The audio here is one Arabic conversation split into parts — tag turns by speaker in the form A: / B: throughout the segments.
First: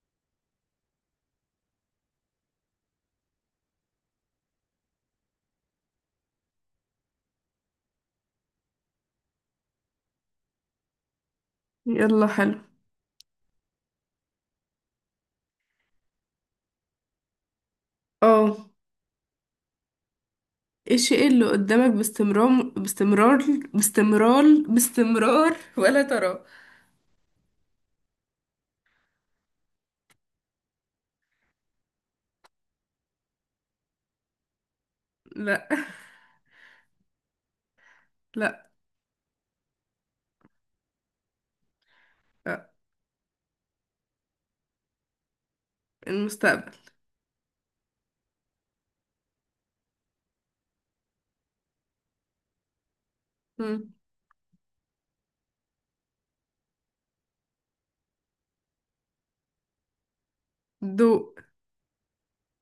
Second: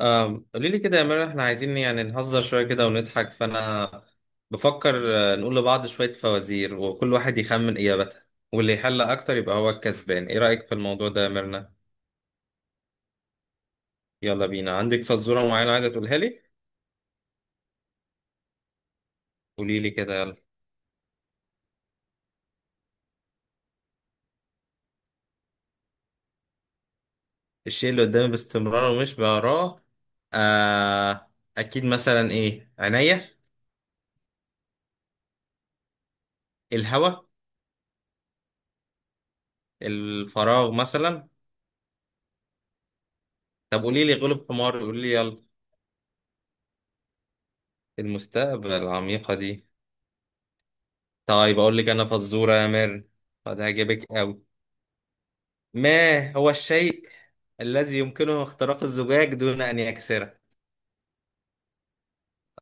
A: قولي لي كده يا مرة، احنا عايزين يعني نهزر شوية كده ونضحك، فأنا بفكر نقول لبعض شوية فوازير وكل واحد يخمن إجابتها، واللي يحل أكتر يبقى هو الكسبان. إيه رأيك في الموضوع ده يا ميرنا؟
B: يلا حلو.
A: يلا بينا. عندك فزورة معينة عايزة تقولها لي؟
B: اه.
A: قولي لي كده يلا.
B: الشيء اللي قدامك باستمرار باستمرار باستمرار باستمرار ولا تراه.
A: الشيء اللي قدامي باستمرار ومش بقراه؟ آه. أكيد مثلا إيه؟ عينيا؟
B: لا،
A: الهوا؟
B: لا،
A: الفراغ مثلا؟
B: لا.
A: طب قولي لي، غلب حمار، قولي لي يلا.
B: المستقبل.
A: المستقبل؟ العميقة دي. طيب أقول لك أنا فزورة يا مير، قد
B: مم.
A: هجيبك أوي. ما هو الشيء الذي يمكنه اختراق الزجاج دون أن يكسره؟
B: ضوء.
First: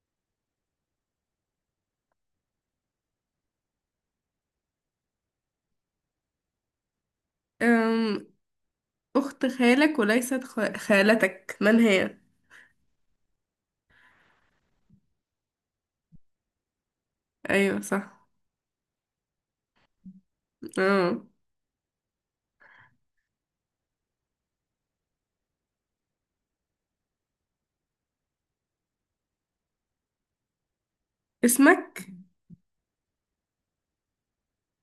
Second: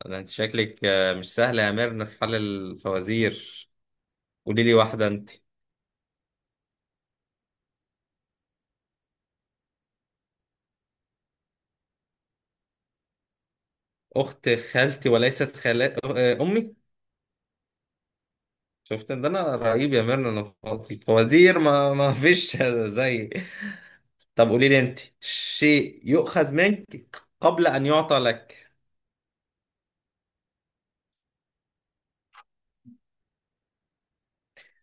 A: أنت شكلك مش سهلة يا مير في حل الفوازير. قولي لي واحدة أنت.
B: أم... أخت خالك وليست خالتك، من هي؟
A: أخت خالتي وليست خالات، أمي.
B: أيوة صح.
A: شفت إن ده؟ أنا رهيب يا مير، أنا في
B: اه.
A: الفوازير ما فيش زي. طب قولي لي أنت، شيء يؤخذ منك قبل أن يعطى لك.
B: اسمك.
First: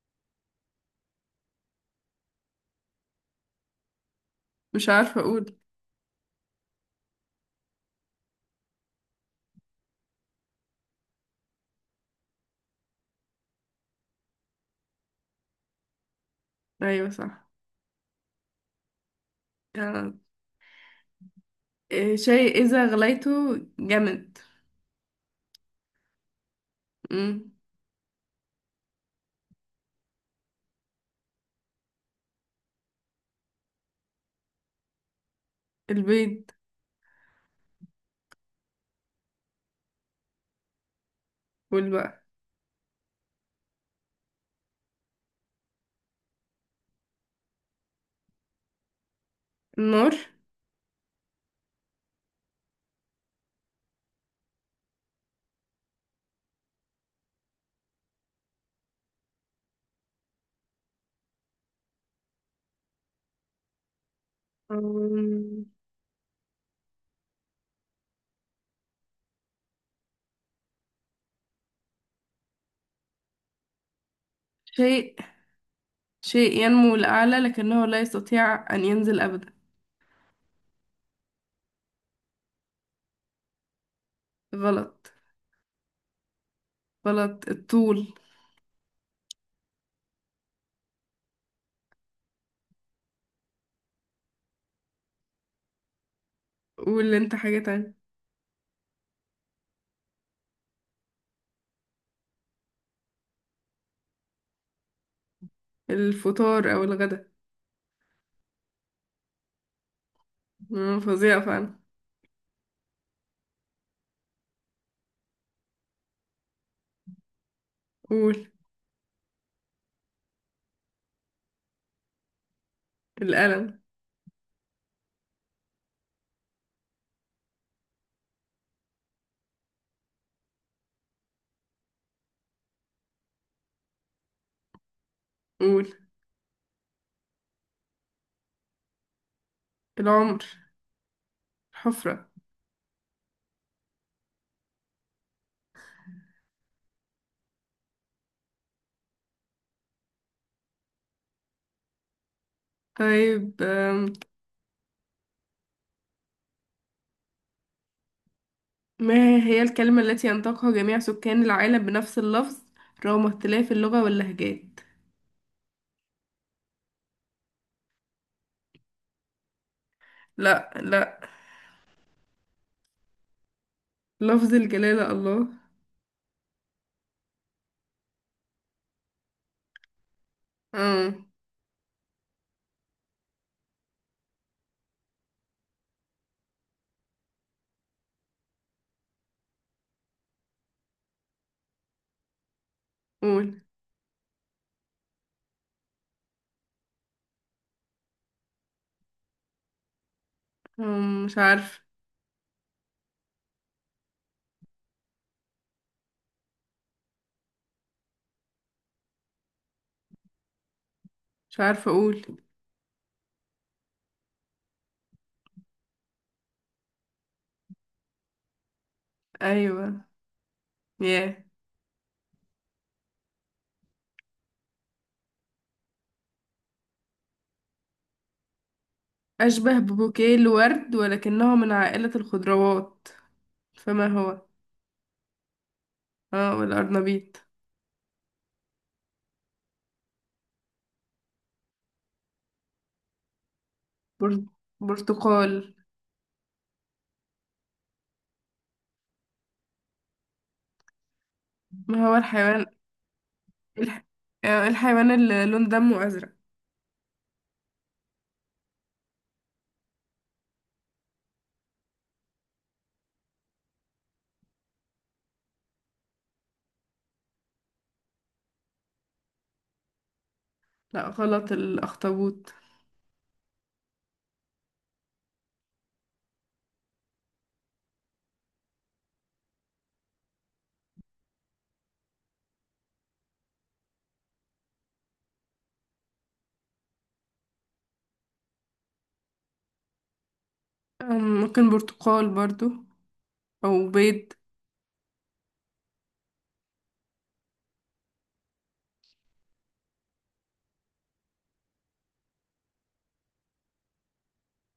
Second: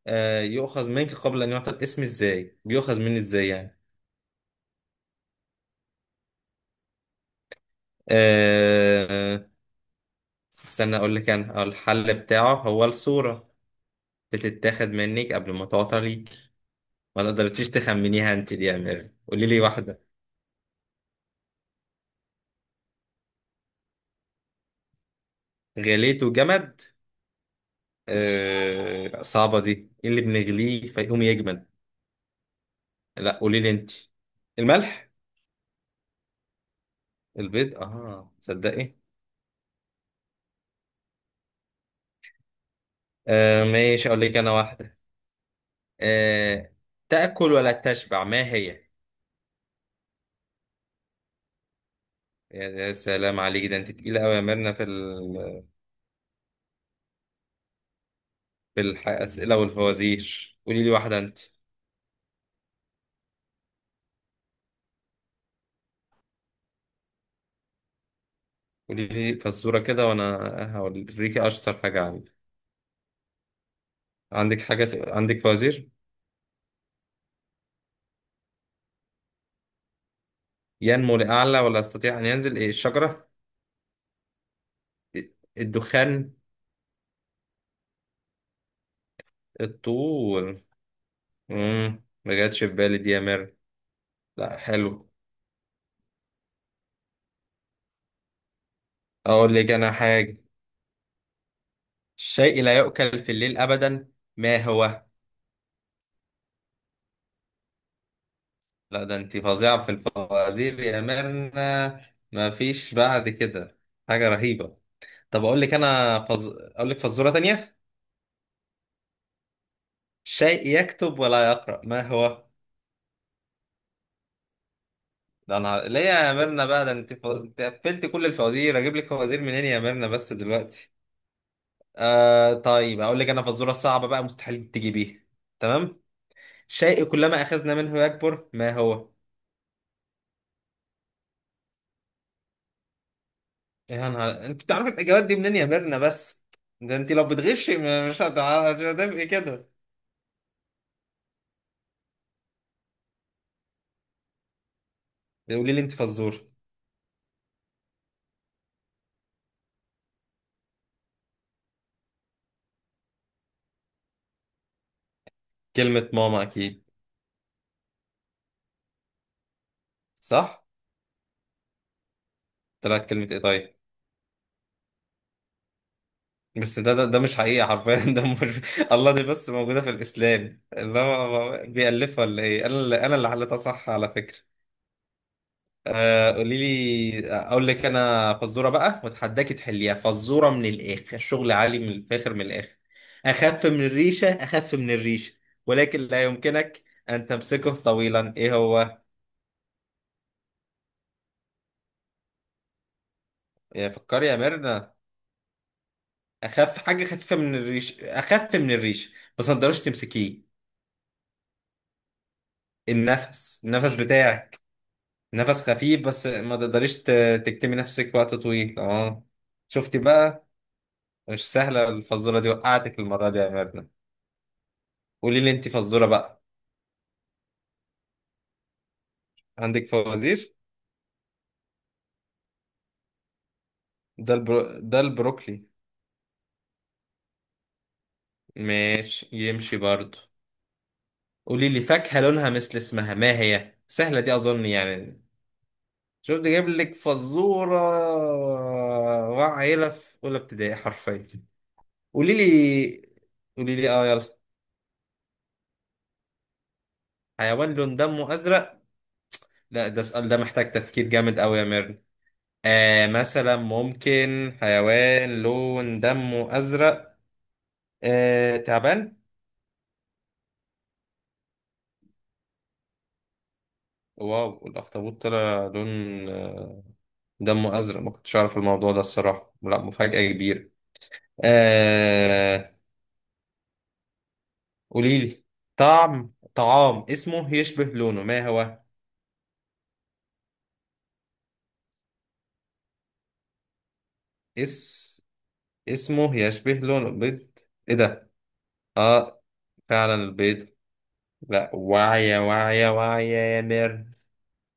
A: يؤخذ منك قبل أن يعطى، الاسم إزاي بيؤخذ مني، إزاي يعني؟
B: مش عارفة أقول.
A: أه استنى اقول لك انا، الحل بتاعه هو الصورة، بتتاخد منك قبل ما تعطى ليك.
B: أيوة
A: ما
B: صح.
A: تقدرتيش تخمنيها انت دي يا امير. قولي لي واحدة.
B: آه. شيء إذا غليته جمد.
A: غليته جمد؟
B: مم.
A: أه صعبة دي، ايه اللي بنغليه فيقوم يجمد؟ لا قولي لي انت. الملح؟
B: البيض.
A: البيض؟ اه تصدقي.
B: والبقر.
A: أه ماشي، اقول لك انا واحدة. أه، تأكل ولا تشبع، ما هي؟
B: النار.
A: يا سلام عليك، ده انت تقيلة قوي يا ميرنا في بالأسئلة والفوازير. قولي لي واحدة أنت.
B: أم...
A: قولي لي فزورة كده، وأنا هوريك أشطر حاجة عندي. عندك حاجة،
B: شيء
A: عندك فوازير؟
B: شيء ينمو لأعلى لكنه لا يستطيع أن ينزل أبدا.
A: ينمو لأعلى ولا يستطيع أن ينزل، إيه؟ الشجرة؟
B: غلط.
A: إيه؟ الدخان؟
B: غلط الطول.
A: الطول. مم، ما جاتش في بالي دي يا مير. لا حلو.
B: قول أنت حاجة تانية.
A: أقول لك أنا حاجة. الشيء لا يؤكل في الليل أبدا، ما هو؟
B: الفطار أو الغدا.
A: لا ده أنت فظيعة في الفوازير
B: مم،
A: يا
B: فظيعة فعلا.
A: ميرنا، ما فيش بعد كده، حاجة رهيبة. طب اقول لك انا اقول لك فزوره تانية.
B: قول.
A: شيء يكتب ولا يقرا، ما هو؟
B: الألم.
A: ده انا ليه يا ميرنا بقى، ده انت انت قفلت كل الفوازير، اجيب لك فوازير منين يا ميرنا بس دلوقتي؟ آه طيب اقول لك انا فزوره صعبه بقى، مستحيل تجيبيها.
B: قول.
A: تمام. شيء كلما اخذنا منه يكبر، ما هو؟
B: العمر. الحفرة.
A: يا نهار، انت بتعرف الاجابات دي منين يا ميرنا بس؟ ده انت لو بتغشي مش مش هتبقي كده.
B: طيب.
A: قولي لي انت فزور.
B: ما هي الكلمة التي ينطقها جميع سكان العالم بنفس اللفظ رغم اختلاف اللغة واللهجات؟
A: كلمه ماما اكيد. صح؟
B: لا، لا.
A: طلعت كلمه ايه طيب؟
B: لفظ الجلالة الله.
A: بس ده ده مش حقيقة حرفيا ده مش الله، دي بس موجودة في الإسلام، اللي
B: اه.
A: هو بيألفها ولا إيه، أنا اللي حليتها صح على فكرة. قولي لي، أقول لك أنا فزورة بقى وأتحداكي تحليها. فزورة من الآخر، شغل عالي من الفاخر، من الآخر.
B: قول.
A: أخف من الريشة، أخف من الريشة، ولكن لا يمكنك أن تمسكه طويلا، إيه هو؟
B: مش عارف.
A: يا فكري يا ميرنا، أخف حاجة، خفيفة من الريش، أخف من الريش، بس ما تقدرش تمسكيه.
B: مش عارفة أقول.
A: النفس، النفس بتاعك، نفس خفيف بس ما تقدريش تكتمي نفسك وقت طويل، اه. شفتي
B: أيوة.
A: بقى؟
B: ياه.
A: مش سهلة الفزورة دي، وقعتك المرة دي يا ميرنا. قولي لي انت فزورة بقى.
B: أشبه
A: عندك
B: ببouquet
A: فوازير؟
B: الورد ولكنه من عائلة الخضروات، فما
A: ده
B: هو؟
A: ده البروكلي.
B: اه، والأرنبيط.
A: ماشي، يمشي برضو. قولي لي فاكهة لونها مثل اسمها، ما هي؟ سهلة دي
B: بر-
A: أظن يعني.
B: برتقال.
A: شفت، جايب لك فزورة وعيلة في أولى ابتدائي حرفيا.
B: ما هو
A: قولي
B: الحيوان؟
A: لي، قولي لي
B: الح...
A: اه يلا.
B: آه، الحيوان اللي لون دمه أزرق.
A: حيوان لون دمه أزرق؟ لا ده السؤال ده محتاج تفكير جامد قوي يا ميرن. آه مثلا، ممكن حيوان لون دمه أزرق؟ آه، تعبان؟
B: لا غلط. الأخطبوط.
A: واو، الأخطبوط طلع لون آه، دمه أزرق؟ ما كنتش أعرف الموضوع ده الصراحة، لا مفاجأة كبيرة. آه، قوليلي. طعم طعام اسمه يشبه لونه، ما هو؟
B: ممكن برتقال برضو، أو بيض.
A: اس اسمه يشبه لونه، بيض؟ ايه ده؟ اه، فعلا البيض. لا واعية، واعية، واعية يا ميرن،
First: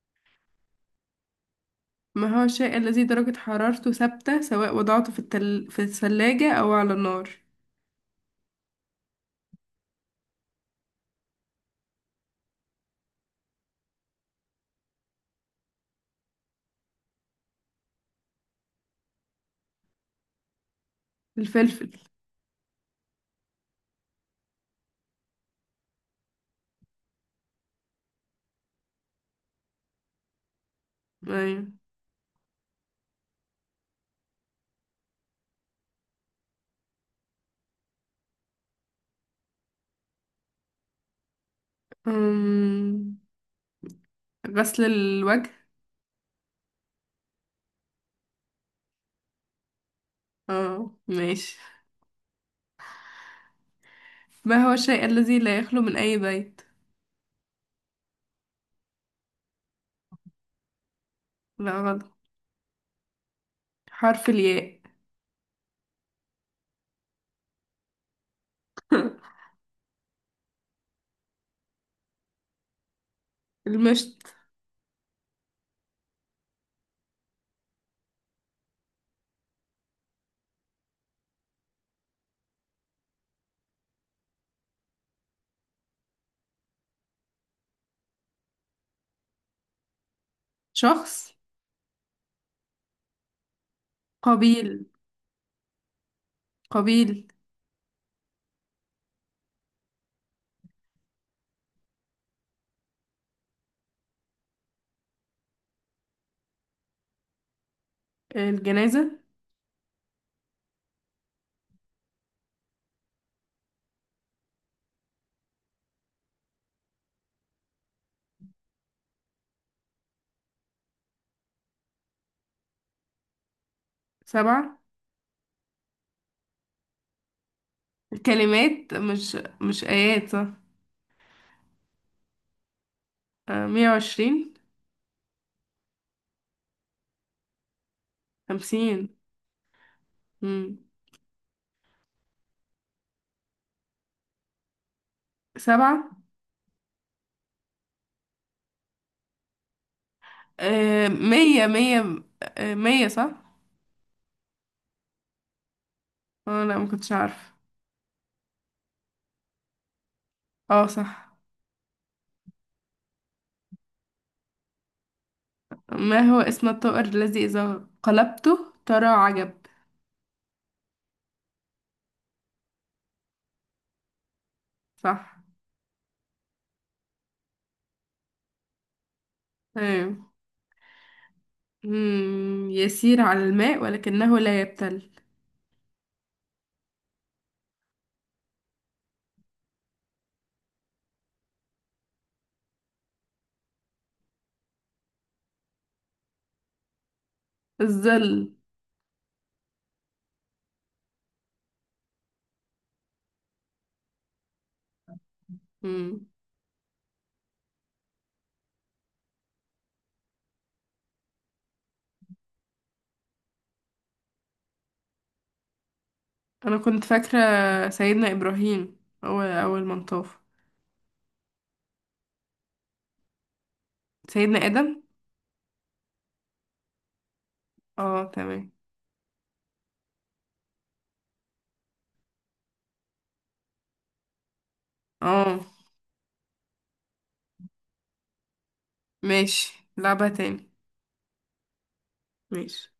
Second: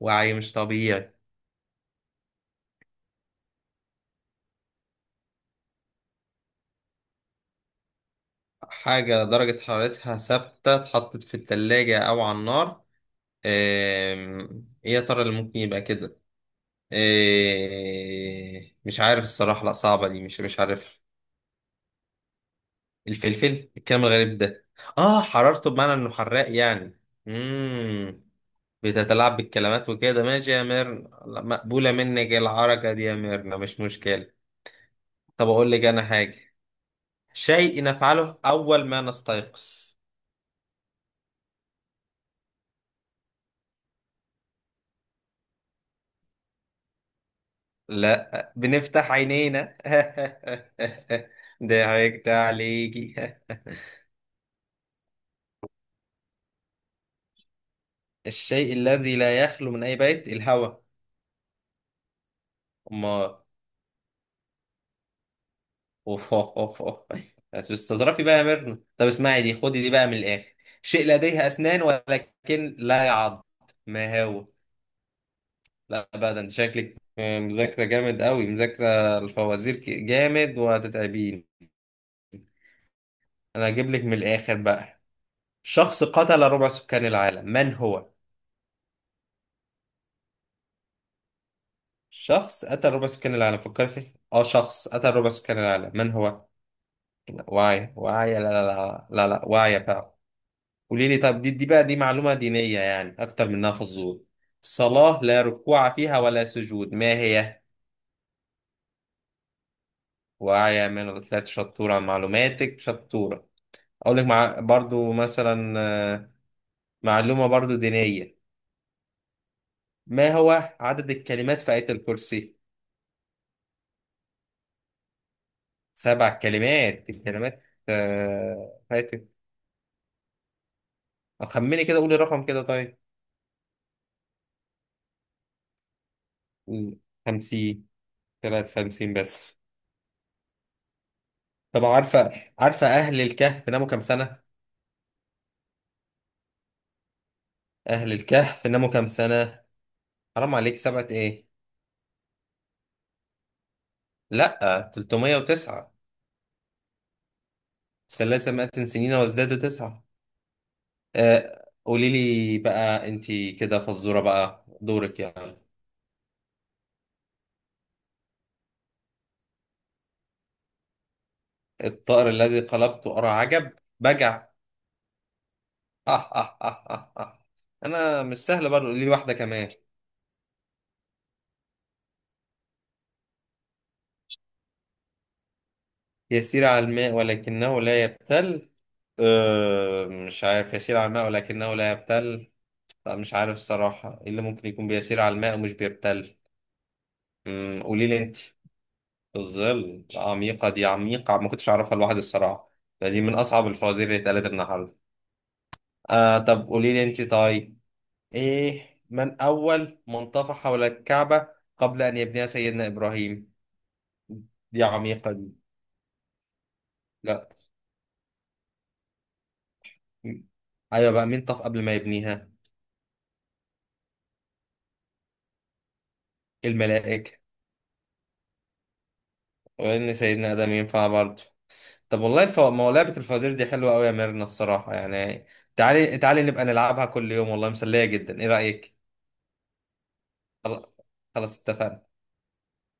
A: وعي مش طبيعي.
B: ما هو الشيء الذي درجة حرارته ثابتة سواء وضعته في في الثلاجة أو على النار؟
A: حاجة درجة حرارتها ثابتة، اتحطت في التلاجة أو على النار؟ إيه يا ترى اللي ممكن يبقى كده؟ مش عارف الصراحة، لأ صعبة دي، مش عارف.
B: الفلفل.
A: الفلفل؟ الكلام الغريب ده، آه، حرارته بمعنى إنه حراق يعني. مم. بتتلاعب بالكلمات وكده، ماشي يا ميرنا، لأ،
B: أيوة.
A: مقبولة منك العركة دي يا ميرنا، مش مشكلة. طب أقول لك أنا حاجة. شيء نفعله أول ما نستيقظ؟
B: أم، غسل الوجه.
A: لا، بنفتح عينينا
B: اه ماشي.
A: ضحكت عليكي.
B: ما هو الشيء الذي لا يخلو من أي بيت؟
A: الشيء الذي لا يخلو من أي بيت، الهواء؟
B: لا غلط.
A: أما.
B: حرف الياء.
A: أوه أوه أوه أوه. تستظرفي بقى يا ميرنا. طب اسمعي دي، خدي دي بقى من الآخر. شيء لديه أسنان ولكن لا يعض،
B: المشط.
A: ما هو؟ لا بقى، ده انت شكلك مذاكرة جامد قوي، مذاكرة الفوازير جامد وهتتعبين. أنا هجيب لك من الآخر بقى. شخص قتل ربع سكان العالم، من هو؟
B: شخص.
A: شخص أتى ربع سكان العالم، فكر فيه. اه،
B: قبيل.
A: شخص أتى ربع سكان العالم من هو؟
B: قبيل.
A: واعية، واعية، لا لا لا لا لا، واعية فعلا. قولي لي، طب دي بقى، دي معلومة دينية يعني أكتر منها فزور. صلاة لا ركوع فيها ولا سجود، ما هي؟
B: الجنازة.
A: واعية من الأثلات، شطورة، معلوماتك شطورة. أقول لك مع برضو مثلا، آه، معلومة برضو دينية. ما هو عدد الكلمات في آية الكرسي؟
B: سبعة.
A: سبع كلمات، الكلمات
B: الكلمات،
A: في آية.
B: مش آيات صح.
A: خمني كده، قولي رقم كده طيب.
B: آه، 120.
A: 50؟ طلعت
B: 50.
A: 50 بس.
B: مم.
A: طب عارفة أهل الكهف ناموا كام سنة؟
B: سبعة.
A: أهل الكهف ناموا كام سنة؟ حرام عليك، سبعة
B: آه،
A: إيه؟
B: 100 100. آه، 100 صح.
A: لأ 309.
B: اه، لا ما كنتش عارف.
A: ثلاثة مئة سنين وازدادوا تسعة.
B: اه صح.
A: آه قولي لي بقى، أنتي كده فزورة بقى، دورك يعني.
B: ما هو اسم الطائر الذي إذا قلبته ترى عجب؟
A: الطائر الذي قلبته أرى عجب، بجع.
B: صح.
A: أه أه أه أه أه. أنا مش سهل برضه، قولي لي واحدة كمان.
B: ايوه. مم. يسير على الماء ولكنه لا يبتل.
A: يسير على الماء ولكنه لا يبتل؟ أه مش عارف، يسير على الماء ولكنه لا يبتل، لا مش عارف الصراحة، ايه اللي ممكن يكون بيسير على الماء ومش بيبتل؟ قولي لي انت.
B: الظل.
A: الظل؟ عميقة دي، عميقة، ما كنتش اعرفها لوحدي الصراحة. ده دي من اصعب الفوازير اللي اتقالت النهاردة.
B: مم.
A: آه طب قولي لي انت طيب. ايه من اول من طاف حول الكعبة قبل ان يبنيها سيدنا ابراهيم؟ دي عميقة دي.
B: أنا كنت فاكرة
A: لا.
B: سيدنا إبراهيم هو أول من طاف.
A: م- ايوه بقى، مين طاف قبل ما يبنيها؟
B: سيدنا آدم.
A: الملائكة؟
B: اه تمام.
A: وان سيدنا ادم ينفع برضه. طب والله ما هو لعبه الفوازير دي حلوه قوي يا ميرنا الصراحه يعني.
B: اه
A: تعالي تعالي نبقى نلعبها كل يوم، والله مسليه جدا، ايه رايك؟
B: ماشي، لعبة تاني.
A: خل- خلاص اتفقنا.
B: ماشي.